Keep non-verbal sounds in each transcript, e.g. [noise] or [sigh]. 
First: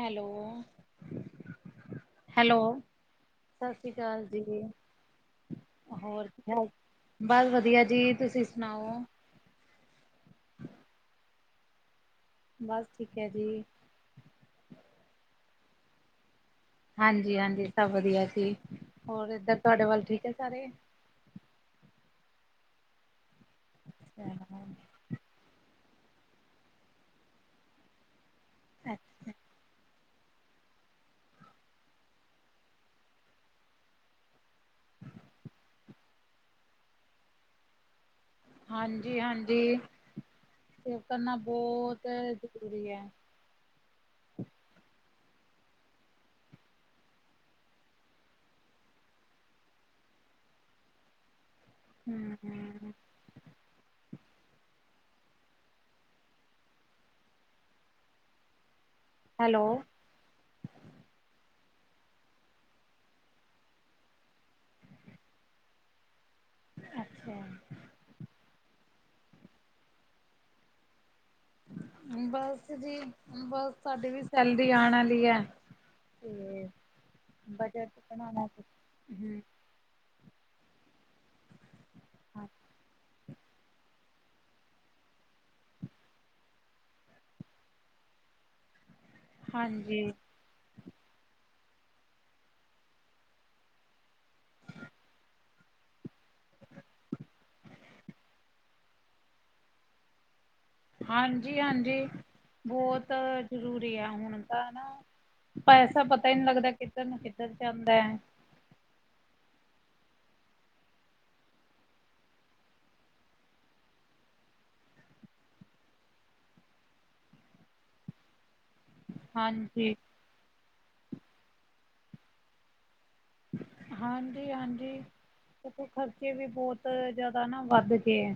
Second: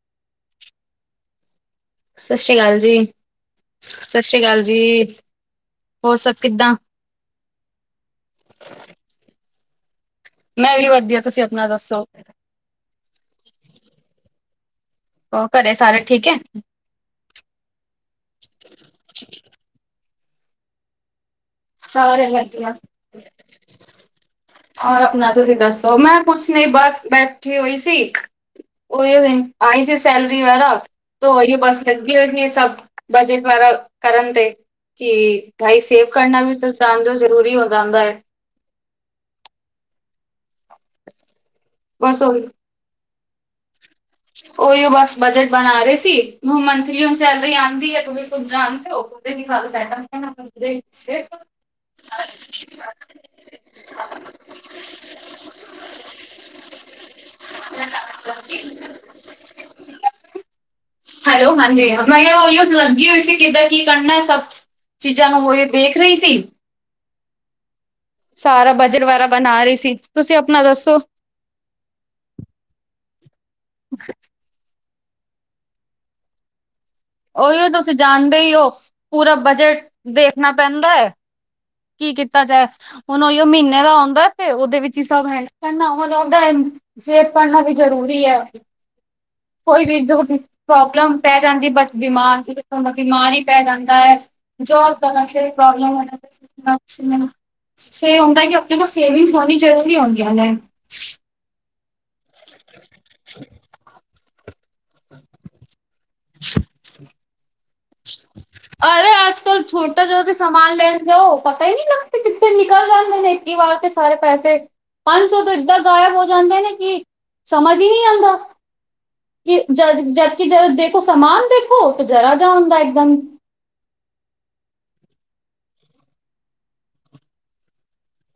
Hello. ਸਤਿ ਸ੍ਰੀ hello ਅਕਾਲ ਜੀ। ਸਤਿ ਸ੍ਰੀ ਅਕਾਲ ਦੀਦੀ ਹੋਰ ਸਭ ਕੀ ਹਾਲ? ਕਿੱਦਾਂ? ਬਸ ਵਧੀਆ ਜੀ ਤੁਸੀਂ ਸੁਣਾਓ? ਮੈਂ ਵੀ ਵਧੀਆ ਤੁਸੀਂ ਆਪਣਾ ਦੱਸੋ? ਬਸ ਠੀਕ ਏ ਜੀ। ਉ ਘਰੇ ਸਾਰੇ ਠੀਕ ਏ? ਹਾਂਜੀ, ਹਾਂਜੀ ਸਭ ਵਧੀਆ ਜੀ ਹੋਰ ਇੱਧਰ ਤੁਆਡੇ ਵੱਲ ਠੀਕ ਏ ਸਾਰੇ? ਸਾਰੇ ਵਧੀਆ। [unintelligible] ਹੋਰ ਆਪਣਾ ਤੁਸੀਂ ਦੱਸੋ, ਮੈਂ ਕੁੱਛ ਨ ਬਸ ਬੈਠੀ ਹੋਈ ਸੀ ਹੀ ਆਈ ਜੇ ਸੈਲਰੀ ਵਗੈਰਾ ਤੇ ਔਹੀ ਬਸ ਲਗੀ ਹੋਈ ਸੀ ਸਭ ਬਜਟ ਵਗੈਰਾ ਕਰਨ ਤੇ ਕਿ ਗਾਈ ਸੇਵ ਕਰਨਾ ਵੀ ਜਾਣਦੇ ਓ ਜ਼ਰੂਰੀ ਹੋ ਜਾਂਦਾ ਐ। ਹਾਂਜੀ, ਹਾਂਜੀ ਸੇਵ ਕਰਨਾ ਬਹੁਤ ਬਸ ਉਹੀ ਜ਼ਰੂਰੀ ਐ। ਉਹੀਓ ਬਸ ਬਜਟ ਬਣਾ ਰਹੇ ਸੀ। ਹੁਣ ਮੰਥਲੀ ਹੁਣ ਸੈਲਰੀ ਆਉਂਦੀ ਹੈ ਤੁਸੀਂ ਕੁਛ ਜਾਣਤੇ ਹੋ? ਹਮ [unintelligible] [inaudible] [unintelligible] ਹੈਲੋ ਹੈਲੋ, ਹਾਂਜੀ ਮੈਂ ਕਿਹਾ ਉਹੀ ਲੱਗੀ ਹੋਈ ਸੀ ਕਿੱਦਾਂ ਕੀ ਕਰਨਾ ਸਭ? ਚੀਜ਼ਾਂ ਨੂੰ ਔ ਹੀ ਦੇਖ ਰਹੀ ਸੀ। ਅੱਛਾ ਐ ਸਾਰਾ ਬਜਟ ਵਗੈਰਾ ਬਣਾ ਰਹੀ ਸੀ ਤੁਸੀਂ ਆਪਣਾ ਦੱਸੋ? ਬਸ ਜੀ ਬਸ ਸਾਡੇ ਵੀ ਸੈਲਰੀ ਆਣ ਆਲੀ ਏ ਤੇ ਓਹੀਓ ਤੁਸੀਂ ਬਜਟ ਜਾਣਦੇ ਬਣਾਉਣਾ ਈ ਓ ਪੂਰਾ ਹਮ ਬਜਟ ਦੇਖਣਾ ਪੈਂਦਾ ਹੈ ਕੀ ਕੀਤਾ ਜਾਏ ਹੁਣ ਉਹੀਓ ਮਹੀਨੇ ਦਾ ਆਉਂਦਾ ਏ ਉਹਦੇ ਵਿੱਚ ਹੀ ਸਭ ਹੈ [unintelligible] ਕਰਨਾ ਵੀ ਜਰੂਰੀ ਹੈ ਕੋਈ ਵੀ ਹਾਂਜੀ ਜੋ ਪ੍ਰੋਬਲਮ ਪੈ ਜਾਂਦੀ ਬਸ ਬਿਮਾਰ ਸੀ ਬਿਮਾਰ ਹੀ ਪੈ ਜਾਂਦਾ ਹੈ, ਜੋ ਤਰ੍ਹਾਂ ਦੀ ਪ੍ਰੋਬਲਮ ਹੋ ਜਾਂਦੀ ਸ ਹੁੰਦਾ ਕਿ ਆਪਣੇ ਕੋਲ ਸੇਵਿੰਗਸ ਹੋਣੀ ਜ਼ਰੂਰੀ ਹੁੰਦੀਆਂ ਨੇ। ਹਾਂਜੀ, ਹਾਂਜੀ ਬਹੁਤ ਜ਼ਰੂਰੀ ਐ ਹੁਣ। ਤਾਂ ਨਾ ਪੈਸਾ ਪਤਾ ਹੀ ਨਹੀਂ ਲੱਗਦਾ ਕਿੱਧਰ ਨੂੰ ਕਿੱਧਰ ਜਾਂਦਾ ਹੈ। ਅਰੇ। ਆਜ ਕੱਲ ਛੋਟਾ ਜਾ ਵੀ ਸਮਾਨ ਲੈਂਣ ਜਾਉ, ਪਤਾ ਹੀ ਨਹੀ ਲੱਗਦਾ ਕਿੱਥੇ ਨਿਕਲ ਜਾਂਦੇ ਨੇ। ਕੀ ਵਾਰਤੇ ਸਾਰੇ ਪੈਸੇ, ਪੰਜ ਸੌ ਤੋਂ ਏਦਾਂ ਗਾਇਬ ਹੋ ਜਾਂਦੇ ਨੇ ਕਿ ਸਮਝ ਹੀ ਨਹੀਂ ਆਂਦਾ। ਕਿ ਹਾਂਜੀ ਜਦ ਜਦਕਿ ਜਦ ਦੇਖੋ ਸਮਾਨ ਦੇਖੋ ਤੇ ਜਰਾ ਜਿਹਾ ਹੁੰਦਾ ਇੱਕਦਮ। ਹਾਂਜੀ, ਹਾਂਜੀ। ਕਿਉਂਕਿ ਖਰਚੇ ਵੀ ਬਹੁਤ ਜਿਆਦਾ ਨਾ ਵੱਧ ਗਏ ਐ।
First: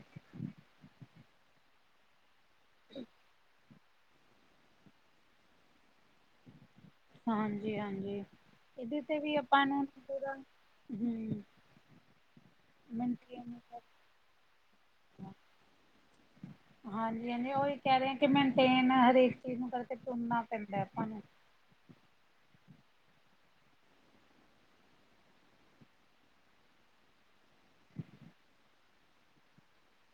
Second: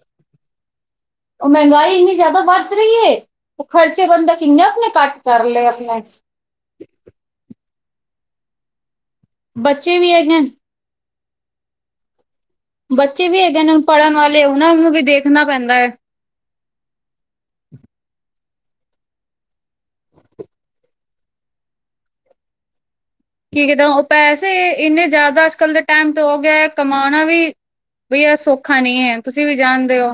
ਉਹ ਮਹਿੰਗਾਈ ਇੰਨੀ ਜ਼ਿਆਦਾ ਵੱਧ ਰਹੀ ਹੈ, ਉਹ ਖਰਚੇ ਬੰਦਾ ਕਿੰਨੇ ਆਪਣੇ ਘੱਟ ਕਰ ਲਏ ਆਪਣੇ। ਹਾਂਜੀ, ਹਾਂਜੀ ਇਹਦੇ ਤੇ ਵੀ ਆਪਾਂ ਨੂੰ ਬੱਚੇ ਵੀ ਪੂਰਾ ਹੈਗੇ ਹਮ। ਬੱਚੇ ਵੀ ਹੈਗੇ ਨੇ ਪੜ੍ਹਨ ਵਾਲੇ ਉਹਨਾਂ ਨੂੰ ਵੀ ਦੇਖਣਾ ਪੈਂਦਾ। ਹਾਂਜੀ, ਹਾਂਜੀ ਉਹੀ ਕਹਿ ਰਹੇ, ਕਿ ਮੇਨਟੇਨ ਹਰੇਕ ਚੀਜ਼ ਨੂੰ ਕਰਕੇ ਤੁਰਨਾ ਪੈਂਦਾ ਆਪਾਂ ਨੂੰ ਕੀ ਜਦੋਂ ਪੈਸੇ ਇੰਨੇ ਜ਼ਿਆਦਾ ਅੱਜ- ਕੱਲ ਦੇ ਟੈਮ ਤੋਂ ਹੋ ਗਿਆ ਏ ਕਮਾਉਣਾ ਵੀ ਬਈ ਆ ਸੌਖਾ ਨਹੀਂ ਐ, ਤੁਸੀਂ ਵੀ ਜਾਣਦੇ ਓ।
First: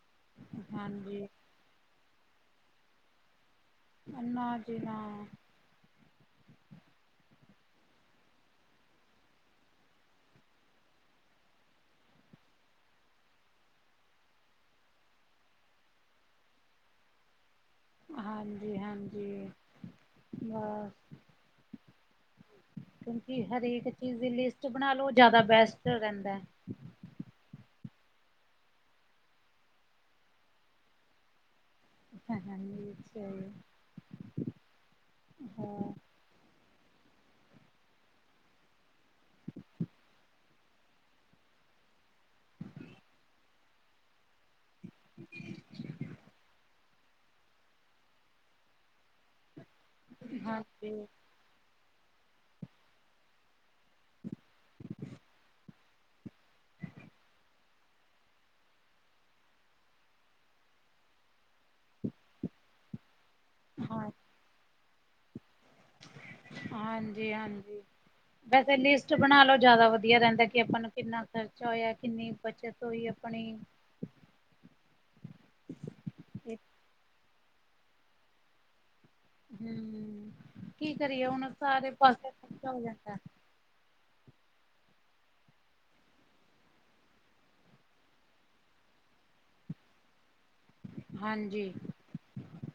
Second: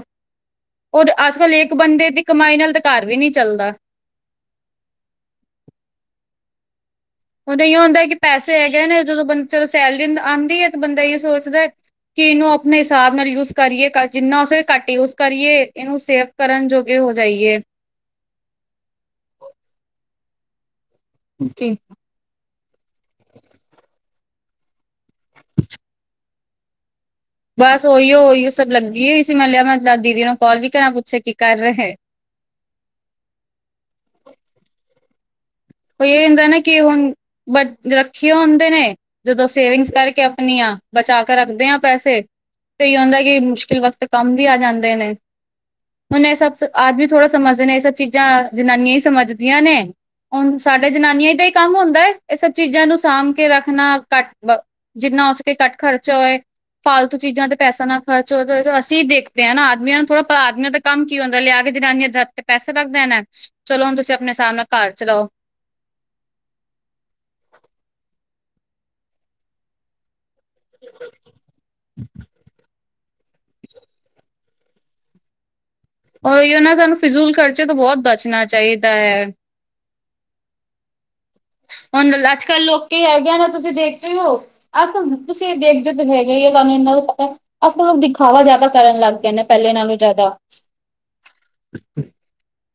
ਔਰ ਹਾਂਜੀ ਅੱਜ- ਕੱਲ ਏਕ ਬੰਦੇ ਦੀ ਕਮਾਈ ਨਾਲ ਤਾਂ ਘਰ ਵੀ ਨੀ ਚੱਲਦਾ। ਅੰਨਾ ਜੀਣਾ। ਹੁਣ ਇਹੀਓ ਹੁੰਦਾ ਕਿ ਪੈਸੇ ਹੈਗੇ ਨੇ ਜਦੋਂ ਬੰਦ ਚਲੋ ਸੈਲਰੀ ਆਉਂਦੀ ਹੈ ਤਾਂ ਬੰਦਾ ਇਹੀਓ ਸੋਚਦਾ ਕਿ ਇਹਨੂੰ ਆਪਣੇ ਹਿਸਾਬ ਨਾਲ ਯੂਜ ਕਰੀਏ ਜਿੰਨਾ ਉਸ ਘੱਟ ਯੂਜ ਕਰੀਏ, ਇਹਨੂੰ ਸੇਫ ਕਰਨ ਜੋਗੇ ਹੋ ਜਾਈਏ। ਹਾਂਜੀ-ਹਾਂਜੀ ਬਸ। ਓਕੇ ਕਿਉਂਕਿ ਹਰੇਕ ਚੀਜ਼ ਦੀ ਲਿਸਟ ਬਣਾ ਲਓ, ਜ਼ਿਆਦਾ ਬੈਸਟ ਰਹਿੰਦਾ। [inaudible] ਬਸ ਓਹੀਓ ਉਹੀਓ ਸਭ ਲੱਗੀ ਹੋਈ ਸੀ, ਮੈਂ ਕਿਆ ਲਿਆ ਮੈਂ ਦਾਦੀ ਜੀ ਨੂੰ ਕਾਲ ਵੀ ਕਰਾਂ, ਪੁੱਛਾ ਕੀ ਕਰ ਰਹੇ। ਹਹਾਂ -ਹਹਾਂ ਅੱਛੇ ਹੋਏ, ਹਾਂ। ਕੋਈ ਇਹ ਹੁੰਦਾ ਨਾ ਕਿ ਹੁਣ, ਬ ਰੱਖੀ ਹੁੰਦੇ ਨੇ। ਜਦੋਂ ਸੇਵਿੰਗਸ ਕਰਕੇ ਆਪਣੀਆ, ਬਚਾ ਕੇ ਰੱਖਦੇ ਆਂ ਪੈਸੇ, ਤੇਈ ਹੁੰਦਾ ਕਿ ਮੁਸ਼ਕਿਲ ਵਕਤ ਕੰਮ ਵੀ ਆ ਜਾਂਦੇ ਨੇ। ਹੁਣ ਇਹ ਸਭ, ਆਦਮੀ ਥੋੜ੍ਹਾ ਸਮਝਦੇ ਨੇ, ਐਹ ਸਭ ਚੀਜ਼ਾਂ ਜਨਾਨੀਆਂ ਹੀ ਸਮਝਦੀਆਂ ਨੇ। ਹੁਣ ਸਾਡੇ ਹਾਂਜੀ ਜਨਾਨੀਆਂ ਦਾ ਕੰਮ ਹੀ ਹੁੰਦਾ, ਇਹ ਸਭ ਚੀਜ਼ਾਂ ਨੂੰ ਸਾਂਭ ਕੇ ਰੱਖਣਾ, ਘੱਟ ਵ ਜਿੰਨਾ ਹੋ ਸਕੇ ਘੱਟ ਖਰਚਾ ਹੋਏ, ਫਾਲਤੂ ਚੀਜ਼ਾਂ ਤੇ ਪੈਸਾ ਨਾ ਖਰਚ ਹੋਏ, ਅਸੀਂ ਦੇਖਦੇ ਆਂ ਨਾ ਆਦਮੀਆਂ ਨੂੰ ਥੋੜ੍ਹਾ ਪਤਾ ਆਦਮੀਆਂ ਦਾ ਕੰਮ ਕੀ ਹੁੰਦਾ ਲਿਆ ਕੇ ਜਨਾਨੀਆਂ ਦੇ ਹਥ ਤੇ ਪੈਸਾ ਰਖ ਦੇਣਾ, ਚਲੋ ਹੁਣ ਹਾਂ ਤੁਸੀਂ ਆਪਣੇ ਹਿਸਾਬ ਨਾਲ ਘਰ ਚਲਾਉ। ਹਾਂਜੀ, ਹਾਂਜੀ। ਵੈਸੇ ਲਿਸਟ ਬਣਾ ਲਓ ਜ਼ਿਆਦਾ ਵਧੀਆ ਰੈਂਦਾ ਕਿ ਆਪਾਂ ਨੂੰ ਕਿੰਨਾ ਖਰਚਾ ਹੋਇਆ ਕਿੰਨੀ ਬੱਚਤ। ਕੋਈ ਆਪਣੀ [inaudible] ਉਹੀਓ ਨਾ ਸਾਨੂੰ ਫਿਜ਼ੂਲ ਖਰਚੇ ਤੋਂ ਬਹੁਤ ਬਚਣਾ ਚਾਹੀਦਾ ਐ। ਹਮ, ਕੀ ਕਰੀਏ ਹੁਣ। ਸਾਰੇ ਹੁਣ ਪਾਸੇ ਅੱਜ- ਕੱਲ ਖਰਚਾ ਹੋ ਲੋਕੀ ਜਾਂਦਾ ਹੈਗੇ ਨੇ, ਤੁਸੀਂ ਦੇਖਦੇ ਓ। ਅੱਜ-ਕੱਲ ਤੁਸੀਂ ਦੇਖਦੇ ਓ ਤੇ ਹੈਗੇ ਹੀ ਆ ਤੁਹਾਨੂੰ ਇਹਨਾ ਤਾਂ ਪਤਾ। ਅੱਜ-ਕੱਲ ਦਿਖਾਵਾ ਜਿਆਦਾ ਕਰਨ ਲੱਗ ਗਏ ਨੇ, ਪਹਿਲੇ ਨਾਲੋਂ ਜ਼ਾਦਾ। ਹਾਂਜੀ।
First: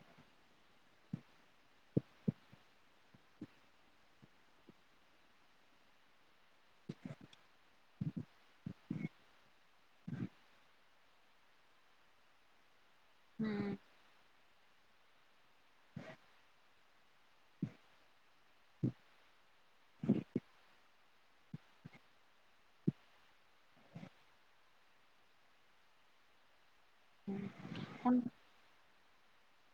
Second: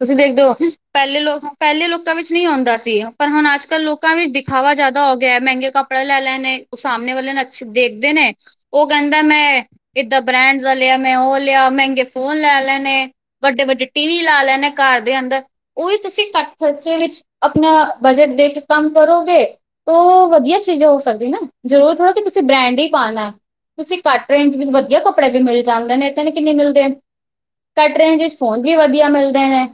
ਤੁਸੀਂ ਦੇਖਦੇ ਓ, ਪਹਿਲੇ ਲੋਕ, ਪਹਿਲੇ ਲੋਕਾਂ ਵਿੱਚ ਨਹੀਂ ਹੁੰਦਾ ਸੀ ਪਰ ਹੁਣ ਅਜ ਅੱਜ- ਕੱਲ ਲੋਕਾਂ ਵਿੱਚ ਦਿਖਾਵਾ ਜ਼ਿਆਦਾ ਹੋ ਗਿਆ। ਮਹਿੰਗੇ ਕੱਪੜੇ ਲੈ ਲੈਨੇ, ਉਹ ਸਾਹਮਣੇ ਵਾਲੇ ਅੱਛੇ ਦੇਖਦੇ ਨੇ ਉਹ ਕਹਿੰਦਾ ਮੈਂ, ਏਦਾਂ ਬ੍ਰੈਂਡ ਦਾ ਲਿਆ, ਮੈਂ ਉਹ ਲਿਆ, ਮਹਿੰਗੇ ਫੋਨ ਲੈ ਲੈਣੇ। ਵੱਡੇ- ਹੂੰ ਵੱਡੇ ਟੀ ਵੀ ਲਾ ਲੈਂਣੇ, ਘਰ ਦੇ ਅੰਦਰ। ਉਹੀ ਤੁਸੀਂ ਘੱਟ ਖਰਚੇ ਵਿੱਚ, ਆਪਣਾ ਬਜਟ ਦੇਖ ਕੰਮ ਕਰੋਗੇ, ਤੋ ਵਧੀਆ ਚੀਜ਼ਾਂ ਹੋ ਸਕਦੀ ਨਾ, ਜ਼ਰੂਰੀ ਥੋੜਾ ਤੁਸੀ ਬ੍ਰੈਂਡ ਹੀ ਪਾਣਾ, ਤੁਸੀਂ ਘੱਟ ਰੇਂਜ ਵਿੱਚ ਵਧੀਆ ਕੱਪੜੇ ਵੀ ਮਿਲ ਜਾਂਦੇ ਨੇ, ਐਦਾਂ ਦੇ ਕਿੰਨੇ ਮਿਲਦੇ ਕੱਟ ਰੇਂਜ ਹੁਣ ਵਿੱਚ ਫ਼ੋਨ ਵੀ ਵਧੀਆ ਮਿਲਦੇ ਨੇ,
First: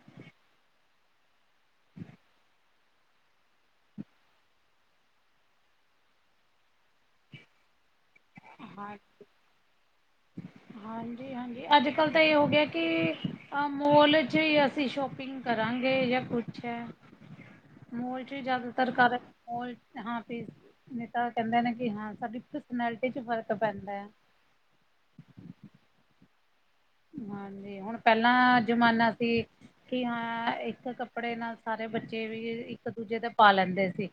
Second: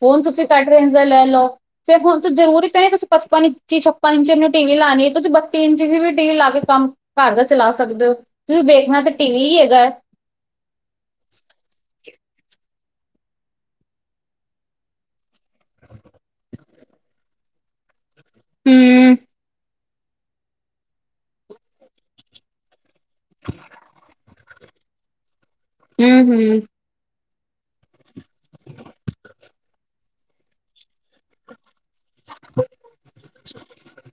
ਫ਼ੋਨ ਤੁਸੀਂ ਘੱਟ ਰੇਂਜ ਦਾ ਲੈ ਲਓ। ਫਿਰ ਹੁਣ ਤੂੰ ਜ਼ਰੂਰੀ ਤਾਂ ਨਹੀਂ ਤੁਸੀਂ ਪਚਪਨ ਇੰਚ ਈ ਛੱਪਨ ਇੰਚੀ ਆਪਣੀ ਟੀ ਵੀ ਲਾਉਣੀ, ਤੁਸੀ ਬੱਤੀ ਇੰਚੀ ਵੀ ਟੀਵ ਵੀ ਲਾ ਕੇ ਕੰਮ ਘਰ ਦਾ ਚਲਾ ਸਕਦੇ ਓ। ਤੁਸੀਂ ਵੇਖਣਾ ਤਾਂ ਟੀਵੀ ਹੈਗਾ। ਹਾਂਜੀ-ਹਾਂਜੀ। ਅੱਜ-ਕਲ ਤਾਂ ਇਹ ਹੋ ਗਿਆ ਕਿ ਏ ਮੋਲ 'ਚ ਹੀ ਅਸੀਂ ਸ਼ੋਪਿੰਗ ਕਰਾਂਗੇ ਜਾਂ ਕੁਛ ਐ, ਮਾ ਜ਼ਿਆਦਾਤਰ ਹੂੰ ਕਰ [unintelligible] ਹਾਂ ਨੇਤਾ ਕਹਿੰਦੇ ਨੇ ਕਿ ਹਾਂ ਸਾਡੀ ਪਰਸੈਨਿਲ ਫਰਕ ਪੈਦੈ। ਹੂੰ-ਹੂੰ। ਹਾਂਜੀ, ਹੁਣ ਪਹਿਲਾਂ ਜ਼ਮਾਨਾ ਸੀ ਕੀ ਹਾਂ ਇੱਕ ਕੱਪੜੇ ਨਾਲ ਸਾਰੇ ਬੱਚੇ ਬੱਚੇ ਵੀ ਇੱਕ-ਦੂਜੇ ਦੇ ਪਾ ਲੈਂਦੇ ਸੀ,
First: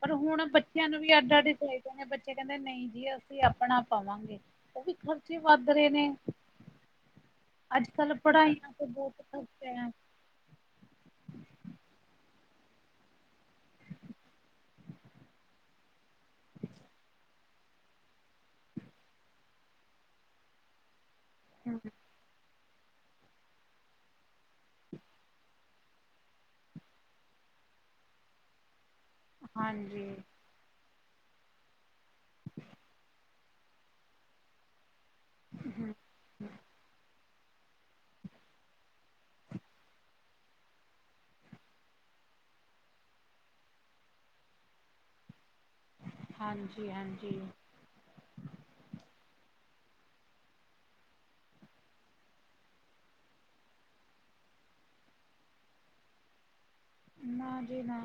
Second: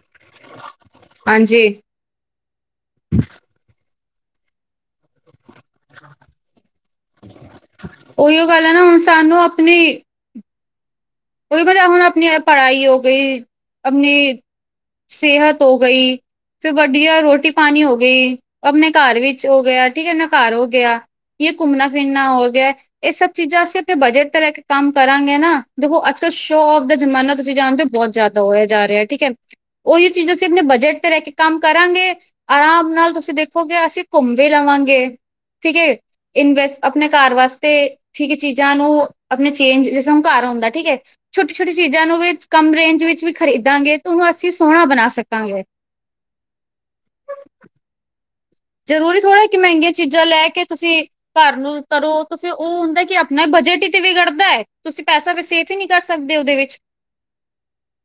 ਪਰ ਹੁਣ ਬੱਚਿਆਂ ਨੂੰ ਵੀ ਅੱਡ-ਅੱਡ ਈ ਹਾਂਜੀ ਚਹੀਦੇ ਨੇ ਬੱਚੇ ਕਹਿੰਦੇ ਨਹੀਂ ਜੀ ਅਸੀਂ ਆਪਣਾ ਪਾਵਾਂਗੇ, ਉਹ ਵੀ ਖਰਚੇ ਵੱਧ ਰਹੇ ਨੇ। ਅੱਜ-ਕਲ ਉਹੀਓ ਗੱਲ ਹੈ ਪੜ੍ਹਾਈਆਂ ਨਾ ਤੇ ਹੁਣ ਬਹੁਤ ਸਾਨੂੰ ਆਪਣੀ ਖਰਚੈ ਉਹੀ ਪਤਾ ਹੁਣ ਆਪਣੀ ਪੜ੍ਹਾਈ ਹੋ ਗਈ। ਆਪਣੀ ਸਿਹਤ ਹੋ ਗਈ, ਫਿਰ ਵੱਡੀੀਆਂ ਰੋਟੀ ਪਾਣੀ ਹੋ ਗਈ। ਆਪਣੇ ਘਰ ਵਿੱਚ ਹੋ ਗਿਆ ਠੀਕ ਐ, ਨਾ ਘਰ ਹੋ ਗਿਆ। ਇਹੁ ਘੁੰਮਣਾ-ਫਿਰਨਾ ਹੋ ਗਿਆ। ਏ ਸਭ ਚੀਜ਼ਾਂ ਅਸੀਂ ਆਪਣੇ ਬਜਟ ਤੇ ਰਹਿ ਕੇ ਕੰਮ ਕਰਾਂਗੇ ਨਾ ਦੇਖੋ ਅੱਜ-ਕਲ ਸ਼ੋਅ ਆਫ ਦਾ ਜਮਾਨਾ ਤੁਸੀਂ ਜਾਣਦੇ ਜ਼ਿਆਦਾ ਹੋਇਆ ਜਾ ਰਿਹਾ ਠੀਕ ਐ। ਹਾਂਜੀ ਉਹੀ ਚੀਜ਼ਾਂ ਅਸੀਂ ਆਪਣੇ ਬਜਟ ਤੇ ਰਹਿ ਕੇ ਕੰਮ ਕਰਾਂਗੇ। ਆਰਾਮ ਨਾਲ ਤੁਸੀਂ ਦੇਖੋਗੇ ਅਸੀਂ ਘੁੰਮ ਵੀ ਲਵਾਂਗੇ। ਠੀਕ ਏ। ਇਨਵੈਸਟ ਆਪਣੇ ਘਰ ਵਾਸਤੇ ਠੀਕ ਚੀਜ਼ਾਂ ਨੂੰ ਆਪਣੇ ਚੇਂਜ ਜੈਸੇ ਹੁਣ ਘਰ ਆਂਦਾ, ਠੀਕ ਏ। ਛੋਟੀ-ਛੋਟੀ ਚੀਜ਼ਾਂ ਨੂੰ ਵੀ ਕੰਮ ਰੇਂਜ ਵਿੱਚ ਵੀ ਖਰੀਦਾਂਗੇ ਤੇ ਉਹਨੂੰ ਅਸੀਂ ਸੋਹਣਾ ਬਣਾ ਸਕਾਂਗੇ। ਹਾਂਜੀ-ਹਾਂਜੀ। ਜ਼ਰੂਰੀ ਥੋੜ੍ਹਾ ਕਿ ਮਹਿੰਗੀਆਂ ਚੀਜ਼ਾਂ ਲੈ ਕੇ ਤੁਸੀਂ ਘਰ ਨੂੰ ਕਰੋ ਤੇ ਫੇਿਰ ਉਹ ਹੁੰਦਾ ਕਿ ਆਪਣਾ ਬਜਟ ਹੀ ਤੇ ਵਿਗੜਦਾ ਆ। ਤੁਸੀਂ ਪੈਸਾ ਵੀ ਸੇ ਤੁਸੀ ਨੀ ਕਰ ਸਕਦੇ ਉਹਦੇ ਵਿੱਚ ਨਾ ਜੀ ਨਾ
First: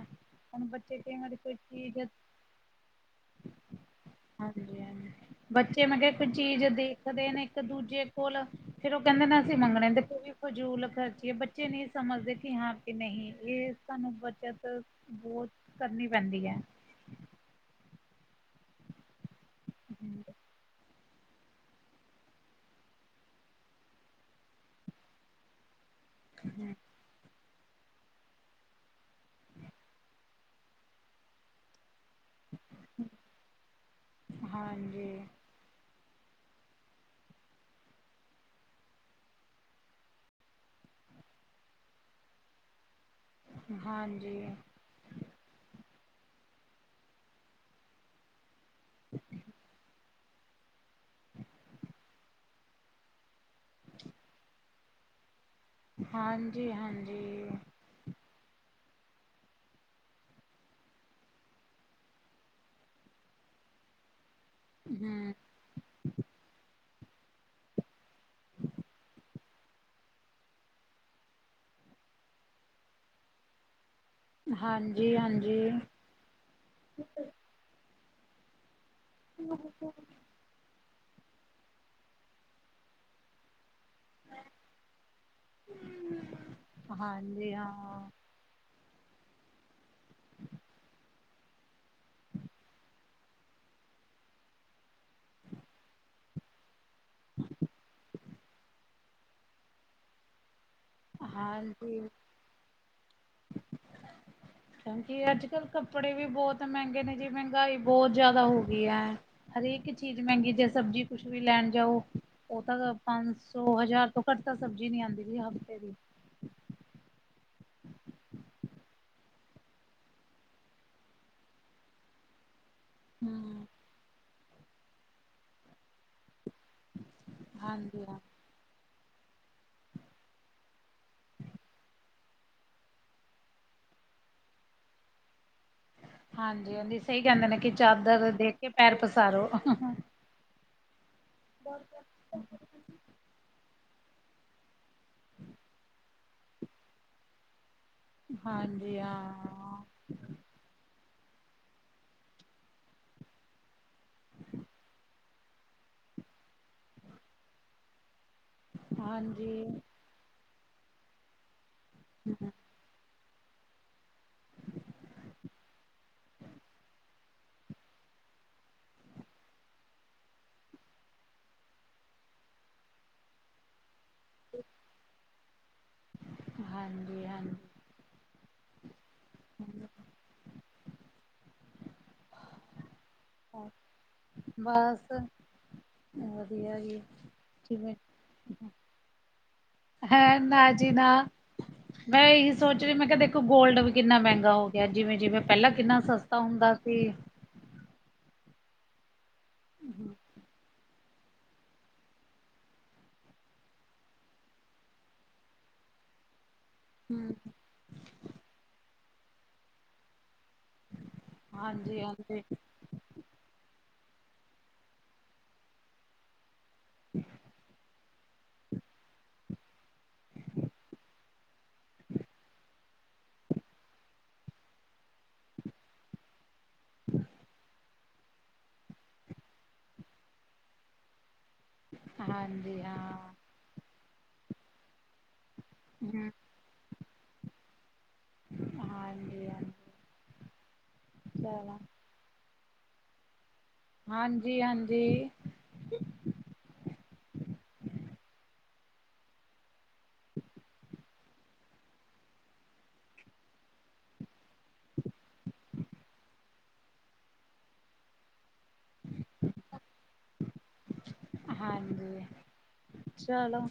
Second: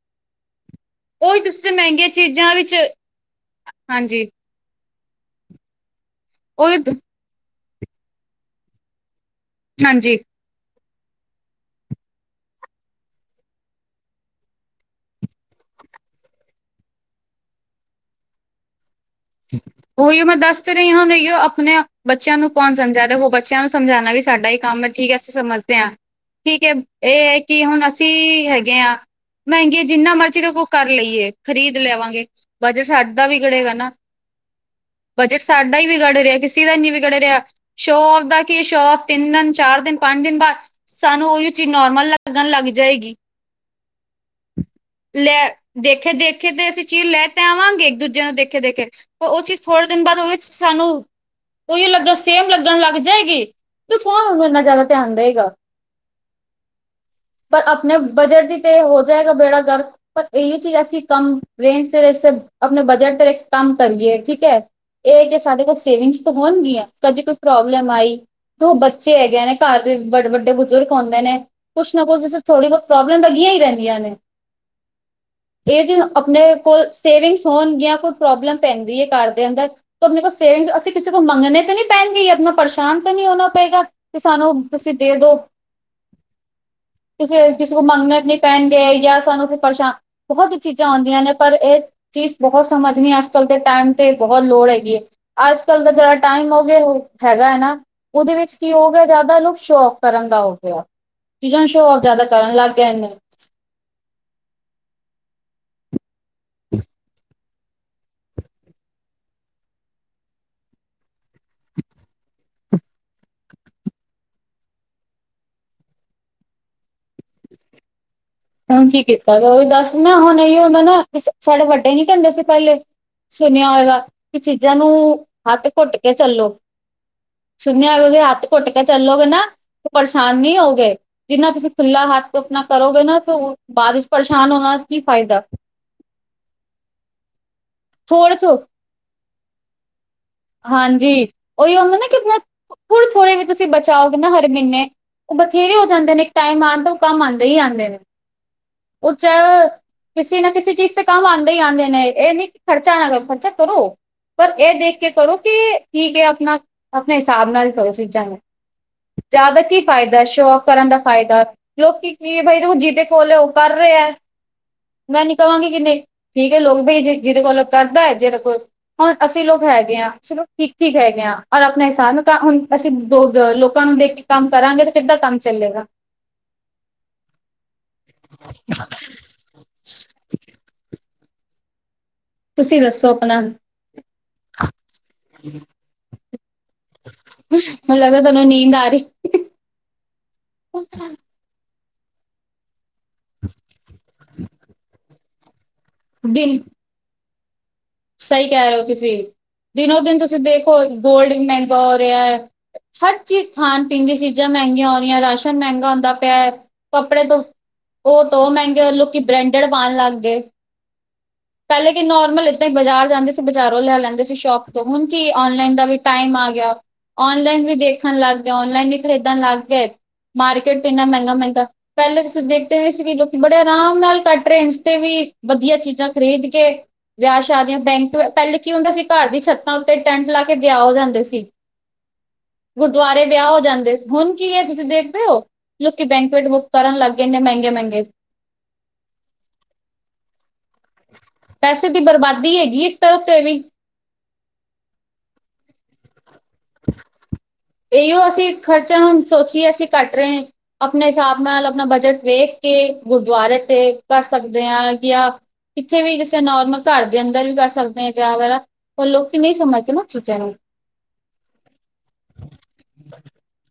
ਹੁਣ ਬੱਚੇ ਕਈ ਵਾਰੀ ਉਹੀ ਕੋਈ ਤੁਸੀਂ ਤੇ ਚੀਜ਼ ਮਹਿੰਗੀਆਂ ਚੀਜ਼ਾਂ ਵਿੱਚ ਹਾਂਜੀ। ਹਾਂਜੀ-ਹਾਂ। ਬੱਚੇ ਮੈਂ ਕਿਹਾ ਕੋ ਚੀਜ਼ ਉਹ ਦੇਖਦੇ ਨੇ ਇੱਕ-ਦੂਜੇ ਕੋਲ ਫੇਰ ਉਹ ਕਹਿੰਦੇ ਨਾ ਅਸੀਂ ਮੰਗਣੇ ਤੇ ਹਾਂਜੀ ਫਜੂਲ ਖਰਚੀ ਆ। ਬੱਚੇ ਨਹੀਂ ਸਮਝਦੇ ਕਿ ਹਾਂ ਕਿ ਨਹੀਂ ਇਹ ਸਾਨੂੰ ਬੱਚਤ ਬਹੁਤ ਕਰਨੀ ਪੈਂਦੀ ਐ। ਉਹੀਓ ਮੈਂ ਦੱਸ ਫਿਰ ਹੁਣ ਇਹੀਓ ਆਪਣੇ ਬੱਚਿਆਂ ਨੂੰ ਕੌਣ ਸਮਝਾਦਾ, ਦੇਖੋ ਉਹ ਬੱਚਿਆਂ ਨੂੰ ਸਮਝਾਉਣਾ ਵੀ ਸਾਡਾ ਹੀ ਕੰਮ ਐ। ਠੀਕ ਐ, ਅਸੀ ਸਮਝਦੇ ਆਂ। ਠੀਕ ਐ। ਇਹ ਹੈ ਕਿ ਹੁਣ ਅਸੀਂ ਹੈਗੇ ਆ, ਮਹਿੰਗੇ ਜਿੰਨਾ ਮਰਜ਼ੀ ਦੇ ਕਰ ਲਈਏ, ਖਰੀਦ ਲਿਆਵਾਂਗੇ। ਬਜਟ ਸਾਡਾ ਵੀਗੜੇਗਾ ਨਾ। ਹਾਂ ਬਜਟ ਸਾਡਾ ਈ ਵਿਗੜ ਰਿਹਾ, ਕਿਸੇ ਦਾ ਨਈ ਵਿਗੜ ਰਿਹਾ। ਸ਼ੋਅ ਆਫ ਦਾ ਕੀ ਐ! ਸ਼ੋ ਆਫ਼ ਤਿੰਨ ਦਿਨ, ਚਾਰ ਦਿਨ, ਪੰਜ ਦਿਨ ਬਾਅਦ ਸਾਨੂੰ ਉਹੀ ਓ ਚੀਜ਼ ਨੋਰਮਲ ਲੱਗਣ ਲੱਗ ਜਾਏਗੀ। ਹਾਂਜੀ। ਲੈ ਦੇਖੇ-ਦੇਖੇ ਤੇ ਅਸੀਂ ਚੀਜ਼ ਲੈ ਤੇ ਆਵਾਂਗੇ ਇੱਕ-ਦੂਜੇ ਨੂੰ ਦੇਖੇ-ਦੇਖੇ ਉਹ ਚੀਜ਼ ਥੋੜੇ ਦਿਨ ਬਾਅਦ, ਉਹਦੇ ਵਿੱਚ ਸਾਨੂੰ ਉਹੀ ਲੱਗਣ ਸੇਮ ਲੱਗਣ ਲੱਗ ਜਾਏਗੀ। ਤੇ ਕੌਣ ਓਨੂੰ ਇੰਨਾ ਜ਼ਿਆਦਾ ਧਿਆਨ ਦੇਏਗਾ? ਹਾਂਜੀ-ਹਾਂਜੀ। [unintelligible] ਬਜਟ ਦੀ ਤੇ ਹੋ ਜਾਏਗਾ ਬੇੜਾ ਗ਼ਰਕ। ਪਰ ਇੋਹੈ ਚੀਜ਼ ਅਸੀਂ ਕੰਮ ਰੇਂਜ ਵਿਚ ਤੇ ਆਪਣੇ ਬਜਟ ਤੇ ਰਹਿ ਕੇ ਕੰਮ ਕਰੀਏ ਠੀਕ ਐ ਏ ਹਮ ਜੇ ਸਾਡੇ ਕੋਲ ਸੇਵਿੰਗਸ ਤਾਂ ਹੋਣਗੀਆਂ ਕਦੇ ਕੋਈ ਪ੍ਰੋਬਲਮ ਆਈ ਦੋ ਬੱਚੇ ਹੈਗੇ ਨੇ ਘਰ ਦੇ ਬ ਵੱਡੇ ਬਜ਼ੁਰਗ ਹੁੰਦੇ ਨੇ ਕੁਛ ਨਾ ਕੁਛ ਇਸੇ ਥੋੜੀ ਬੋਤ ਪ੍ਰੋਬਲਮ ਲੱਗੀਆਂ ਈ ਰੈਂਦੀਆਂ ਨੇ। ਹਾਂਜੀ ਹਾਂਜੀ ਏ ਜੀ ਅਪਨੇ ਕੋਲ ਸੇਵਿੰਗਸ ਹੋਣ ਗਈਆਂ ਕੋਈ ਪ੍ਰੋਬਲਮ ਪੈਂਦੀ ਐ ਘਰ ਦੇ ਅੰਦਰ ਤਾਂ ਅਪਨੇ ਕੋਲ ਸੇਵਿੰਗ ਅਸੀਂ ਕਿਸੇ ਕੋ ਮੰਗਣੇ ਤਾਂ ਨੀ ਪੈਣਗੇ ਅਪਨਾ ਪਰੇਸ਼ਾਨ ਤਾਂ ਨਈ ਹੋਨਾ ਪਏਗਾ ਤੇ ਸਾਨੂੰ ਤੁਸੀਂ ਦੇ ਦੋ ਕਿਸੇ, ਹਾਂਜੀ ਕਿਸੇ ਕੋ ਹਾਂ ਮੰਗਣਾ ਨਈ ਪੈਨ ਗਏ ਯਾਂ ਸਾਨੂੰ ਫਿਰ ਪਰੇਸ਼ਾਨ, ਬੋਹਤ ਚੀਜ਼ਾਂ ਆਉਂਦੀਆਂ ਨੇ ਪਰ ਏ ਚੀਜ਼, ਬੋਹਤ ਸਮਝ ਨਈ ਆ ਕਲ ਤੇ ਟੈਮ ਤੇ ਬੋਹਤ ਲੋੜ ਹੈਗੀ ਏ, ਆੱਜ-ਕੱਲ ਦਾ ਜੇੜਾ ਟਾਈਮ ਹੋ ਗਿਆ ਓ ਹੈਗਾ ਐ ਨਾ ਓਦੇ ਵਿੱਚ ਕੀ ਹੋ ਗਿਆ ਜੈਦਾ ਲੋਕ ਸ਼ੋ ਓਫ ਕਰਨ ਦਾ ਹੋ ਗਿਆ। ਚੀਜ਼ਾਂ ਸ਼ੋਅ ਆਫ ਹਾਂਜੀ ਜੈਦਾ ਕਰਨ ਲੱਗ ਜਾਂਦੇ ਨੇ। ਕਿਉਂਕਿ ਆੱਜ-ਕੱਲ ਕੱਪੜੇ ਵੀ ਬੋਤ ਮ੍ਹੈਂਗੇ ਨੇ ਜੀ ਮ੍ਹੈਂਗਾਈ ਬੋਤ ਜੈਦਾ ਹੋ ਗਈ ਐ। ਹਰੇਕ ਚੀਜ਼ ਮੈਂਗੀ ਯਾ ਸਬਜ਼ੀ ਕੁਛ ਵੀ ਲੈਣ ਜਾਓ। ਓ ਤਾਂ ਪੰਨ ਸੌ ਹਜ਼ਾਰ ਤੋਂ ਘੱਟ ਤਾਂ ਸਬਜ਼ੀ ਨੀ ਆਂਦੀ ਸੀ ਹਫ਼ਤੇ ਦੀ। ਹੁਣ ਕੀ ਕੀਤਾ ਤੂੰ ਦੱਸ ਨਾ ਹੁਣ ਅਈਓ ਹੁੰਦਾ ਨਾ ਸਾਡੇ ਵੱਡੇ ਨੀ ਕੈਂਦੇ ਸੀ ਪੈਲੇ ਹੂੰ, ਸੁਣਿਆ ਹੋਏਗਾ ਕਿ ਚੀਜ਼ਾਂ ਨੂੰ ਹੱਥ ਘੁੱਟ ਕੇ ਚੱਲੋ ਸੁਣਿਆ ਹਾਂਜੀ ਹਾਂ। ਓਏਗਾਹੱਥ ਕੁੱਟ ਕੇ ਚੱਲੋਗੇ ਨਾ ਪਰੇਸ਼ਾਨ ਨੀ ਹੋਗੇ ਜਿੰਨਾ ਤੁਸੀਂ ਖੁੱਲ੍ਹਾ ਹੱਥ ਅਪਨਾ ਕਰੋਗੇ ਨਾ ਤੋ ਬਾਦ ਚ ਪਰੇਸ਼ਾਨ ਹੋਣਾ ਕੀ ਫਾਈਦਾ ਹਾਂਜੀ-ਹਾਂਜੀ ਸਈ ਕੈਂਦੇ ਨੇ ਕਿ ਚਾਦਰ ਥੋੜੇ ਦੇਖ ਥੋ ਕੇ ਪੈਰ ਪਸਾਰੋ ਹਾਂਜੀ ਓਈ ਹੁੰਦਾ ਨਾ ਕਿ ਬੋਤ ਥੋੜੇ-ਥੋੜੇ ਵੀ ਤੁਸੀਂ ਬਚਾਓਗੇ ਨਾ ਹਰ ਮ੍ਹੀਨੇ ਓ ਬਥੇਰੇ ਹੋ ਜਾਂਦੇ ਨੇ ਇੱਕ ਟਾਈਮ ਆਣ ਤੋ ਓ ਕੰਮ ਆਂਦੇ ਈ ਆਂਦੇ ਨੇ ਹਾਂਜੀ ਓ ਚ ਹਾਂ, ਕਿਸੇ ਨਾ ਕਿਸੇ ਚੀਜ਼ ਤੇ ਕੰਮ ਆਂਦੇ ਈ ਆਂਦੇ ਨੇ ਏ ਨੀ ਖਰਚਾ ਨਾ ਕਰੋ, ਖਰਚਾ ਕਰੋ ਪਰ ਐ ਦੇਖ ਕੇ ਕਰੋ ਕਿ ਠੀਕ ਐ ਅਪਣਾ ਅਪਣੇ ਹਿਸਾਬ ਨਾਲ ਕਰੋ ਚੀਜ਼ਾਂ ਨੂੰ ਜਾਦਾ ਹਾਂਜੀ। ਕੀ ਫਾਇਦਾ ਸ਼ੌ ਓਫ ਕਰਨ ਦਾ ਫਾਇਦਾ ਲੋਕ ਕੀ-ਕੀ ਬਈ ਜੀਤੇ ਫੋਲੋ ਓ ਕਰ ਰੇ ਐ। ਮੈਂ ਨੀ ਕਵਾਂਗੀ ਕਿੰਨੇ ਠੀਕ ਏ ਲੋਕ ਬਈ ਜੀ ਜਿਦੇ ਕੋਲ ਕਰਦਾ ਐ ਜਿਦੇ ਕੋਲ ਹੁਣ ਅਸੀਂ ਲੋਕ ਹੈ ਗੇ ਆ, ਚਲੋ ਠੀਕ-ਠੀਕ ਹੈਗੇ ਆ ਓਰ ਅਪਣੇ ਹਿਸਾਬ ਨਾਲ ਤਾਂ ਹੁਣ ਅਸੀਂ ਦੋ ਲੋਕਾਂ ਨੂੰ ਦੇਖੀ ਕੰਮ ਕਰਾਂਗੇ ਤੇ ਕਿੱਦਾਂ ਕੰਮ ਚੱਲੇਗਾ। ਹਾਂਜੀ-ਹਾਂਜੀ। ਤੁਸੀਂ ਦੱਸੋ ਅਪਣਾ? ਬਸ ਵਦੀਆ ਜੀ, ਠੀਕ ਏ। ਮੈਨੂੰ ਲੱਗਦਾ ਤੁਆਨੂੰ ਨੀਂਦ ਆਰੀ ਹੈ ਮੈਜੀ ਨਾ ਮੈਂ ਏਹੀ ਸੋਚ ਰੀ ਮੈਂ ਕਿਆ ਦੇਖੋ ਗੋਲਡ ਵੀ ਕਿੰਨਾ ਮ੍ਹੈਂਗਾ ਹੋ ਗਿਆ ਜਿਵੇਂ-ਜਿਵੇਂ ਪੈਲਾਂ ਕਿੰਨਾ ਸਸਤਾ ਹੁੰਦਾ ਸੀ। ਸਈ ਕੈ ਰੇ ਓ ਤੁਸੀਂ ਦਿਨੋ-ਦਿਨ ਤੁਸੀਂ ਦੇਖੋ ਗੋਲਡ ਮ੍ਹੈਂਗਾ ਹੋ ਰਿਆ ਐ। ਹਰ ਚੀਜ਼, ਖਾਣ-ਪੀਣ ਦੀਆਂ ਚੀਜ਼ਾਂ ਮ੍ਹੈਂਗੀਆਂ ਹੋ ਰਿਆਂ, ਰਾਸ਼ਨ ਮ੍ਹੈਂਗਾ ਹੁੰਦਾ ਪਿਆ ਐ। ਕੱਪੜੇ ਤੋਂ ਓ ਤੋ ਓ ਮ੍ਹੈਂਗੇ ਲੋਕੀ ਬ੍ਰੈਂਡਡ ਪਾਣ ਲੱਗ ਗਏ। ਪੈਲੇ ਕੀ ਹਾਂਜੀ ਹਾਂਜੀ ਨੋਰਮਲ ਏਦਾਂ ਈ ਬਾਜ਼ਾਰ ਜਾਂਦੇ ਸੀ ਬਜ਼ਾਰੋਂ ਲੈ ਲੈਂਦੇ ਸੀ ਸ਼ੋਪ ਤੋਂ ਹੁਣ ਕੀ ਓਨਲਾਈਨ ਦਾ ਵੀ ਟਾਈਮ ਆ ਗਿਆ ਓਨਲਾਈਨ ਵੀ ਦੇ ਖਣ ਲੱਗ ਗਏ ਓਨਲਾਈਨ ਵੀ ਖਰੀਦਣ ਲੱਗ ਗਏ ਮਾਰਕੀਟ ਇੰਨਾ ਮ੍ਹੈਂਗਾ-ਮ੍ਹੈਂਗਾ ਪੈਲੇ ਤੁਸੀਂ ਦੇਖਦੇ ਏ ਸੀ ਵੀ ਲੋਕੀ ਬੜੇ ਆਰਾਮ ਨਾਲ ਕੱਟ ਰੇਂਜ ਤੇ ਵੀ ਵਦੀਆ ਚੀਜ਼ਾਂ। ਖਰੀਦ ਕੇ ਵਿਆਹ- ਸ਼ਾਦੀਆਂ ਬੈਂਕ ਪਹਿਲੇ ਕੀ ਹੁੰਦਾ ਸੀ, ਘਰ ਦੀ ਛੱਤਾਂ ਉੱਤੇ ਟੈਂਟ ਲਾ ਕੇ ਵਿਆਹ ਹੋ ਜਾਂਦੇ ਸੀ। ਹਾਂਜੀ ਗੁਰਦੁਆਰੇ ਹਾਂ। ਵਿਆਹ ਹੋ ਜਾਂਦੇ। ਹੁਣ ਕੀ ਏ ਤੁਸੀਂ ਦੇਖਦੇ ਓ, ਲੋਕੀ ਬੈਂਕੁਇਟ ਬੁੱਕ ਕਰਨ ਲੱਗ ਗਏ ਨੇ ਮਹਿੰਗੇ -ਮਹਿੰਗੇ। ਹਾਂਜੀ - ਹਾਂਜੀ। ਚਲੋ ਪੈਸੇ ਦੀ ਬਰਬਾਦੀ ਹੈਗੀ ਐ, ਇੱਕ ਤਰਫ਼ ਤੇ ਏ ਵੀ। ਹਾਂਜੀ -ਹਾਂਜੀ। ਇਹੀਓ ਅਸੀਂ ਖਰਚਾ ਹੁਣ ਸੋਚੀਏ ਅਸੀਂ ਘਟ ਰਹੇ, ਆਪਣੇ ਹਿਸਾਬ ਨਾਲ ਆਪਣਾ ਬਜਟ ਵੇਖ ਕੇ ਗੁਰਦੁਆਰੇ ਤੇ ਕਰ ਸਕਦੇ ਆਂ ਜਾਂ ਕਿੱਥੇ ਵੀ ਕਿਸੇ ਨੋਰਮਲ ਘਰ ਦੇ ਅੰਦਰ ਵੀ ਕਰ ਸਕਦੇ ਆ ਵਿਆਹ ਵਗ਼ੈਰਾ, ਪਰ ਲੋਕੀਂ ਨਹੀਂ ਸਮਝਦੇ ਇਹ ਚੀਜਾਂ ਨੂੰ। ਹਾਂਜੀ, ਚਲੋ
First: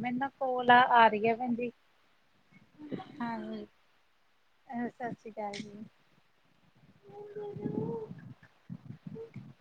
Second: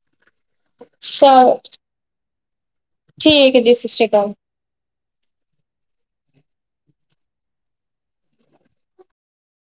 ਮੈਂਨੂੰ ਨਾ ਕੋਲ ਆ ਰਹੀ ਐ ਭੈਣਜੀ, ਠੀਕ ਹਾਂਜੀ। ਹੈ ਜੀ ਸਤਿ ਸ਼੍ਰੀ ਅਕਾਲ ਅਹ ਸ਼ਾਸਰੀ ਕਾਲ ਜੀ।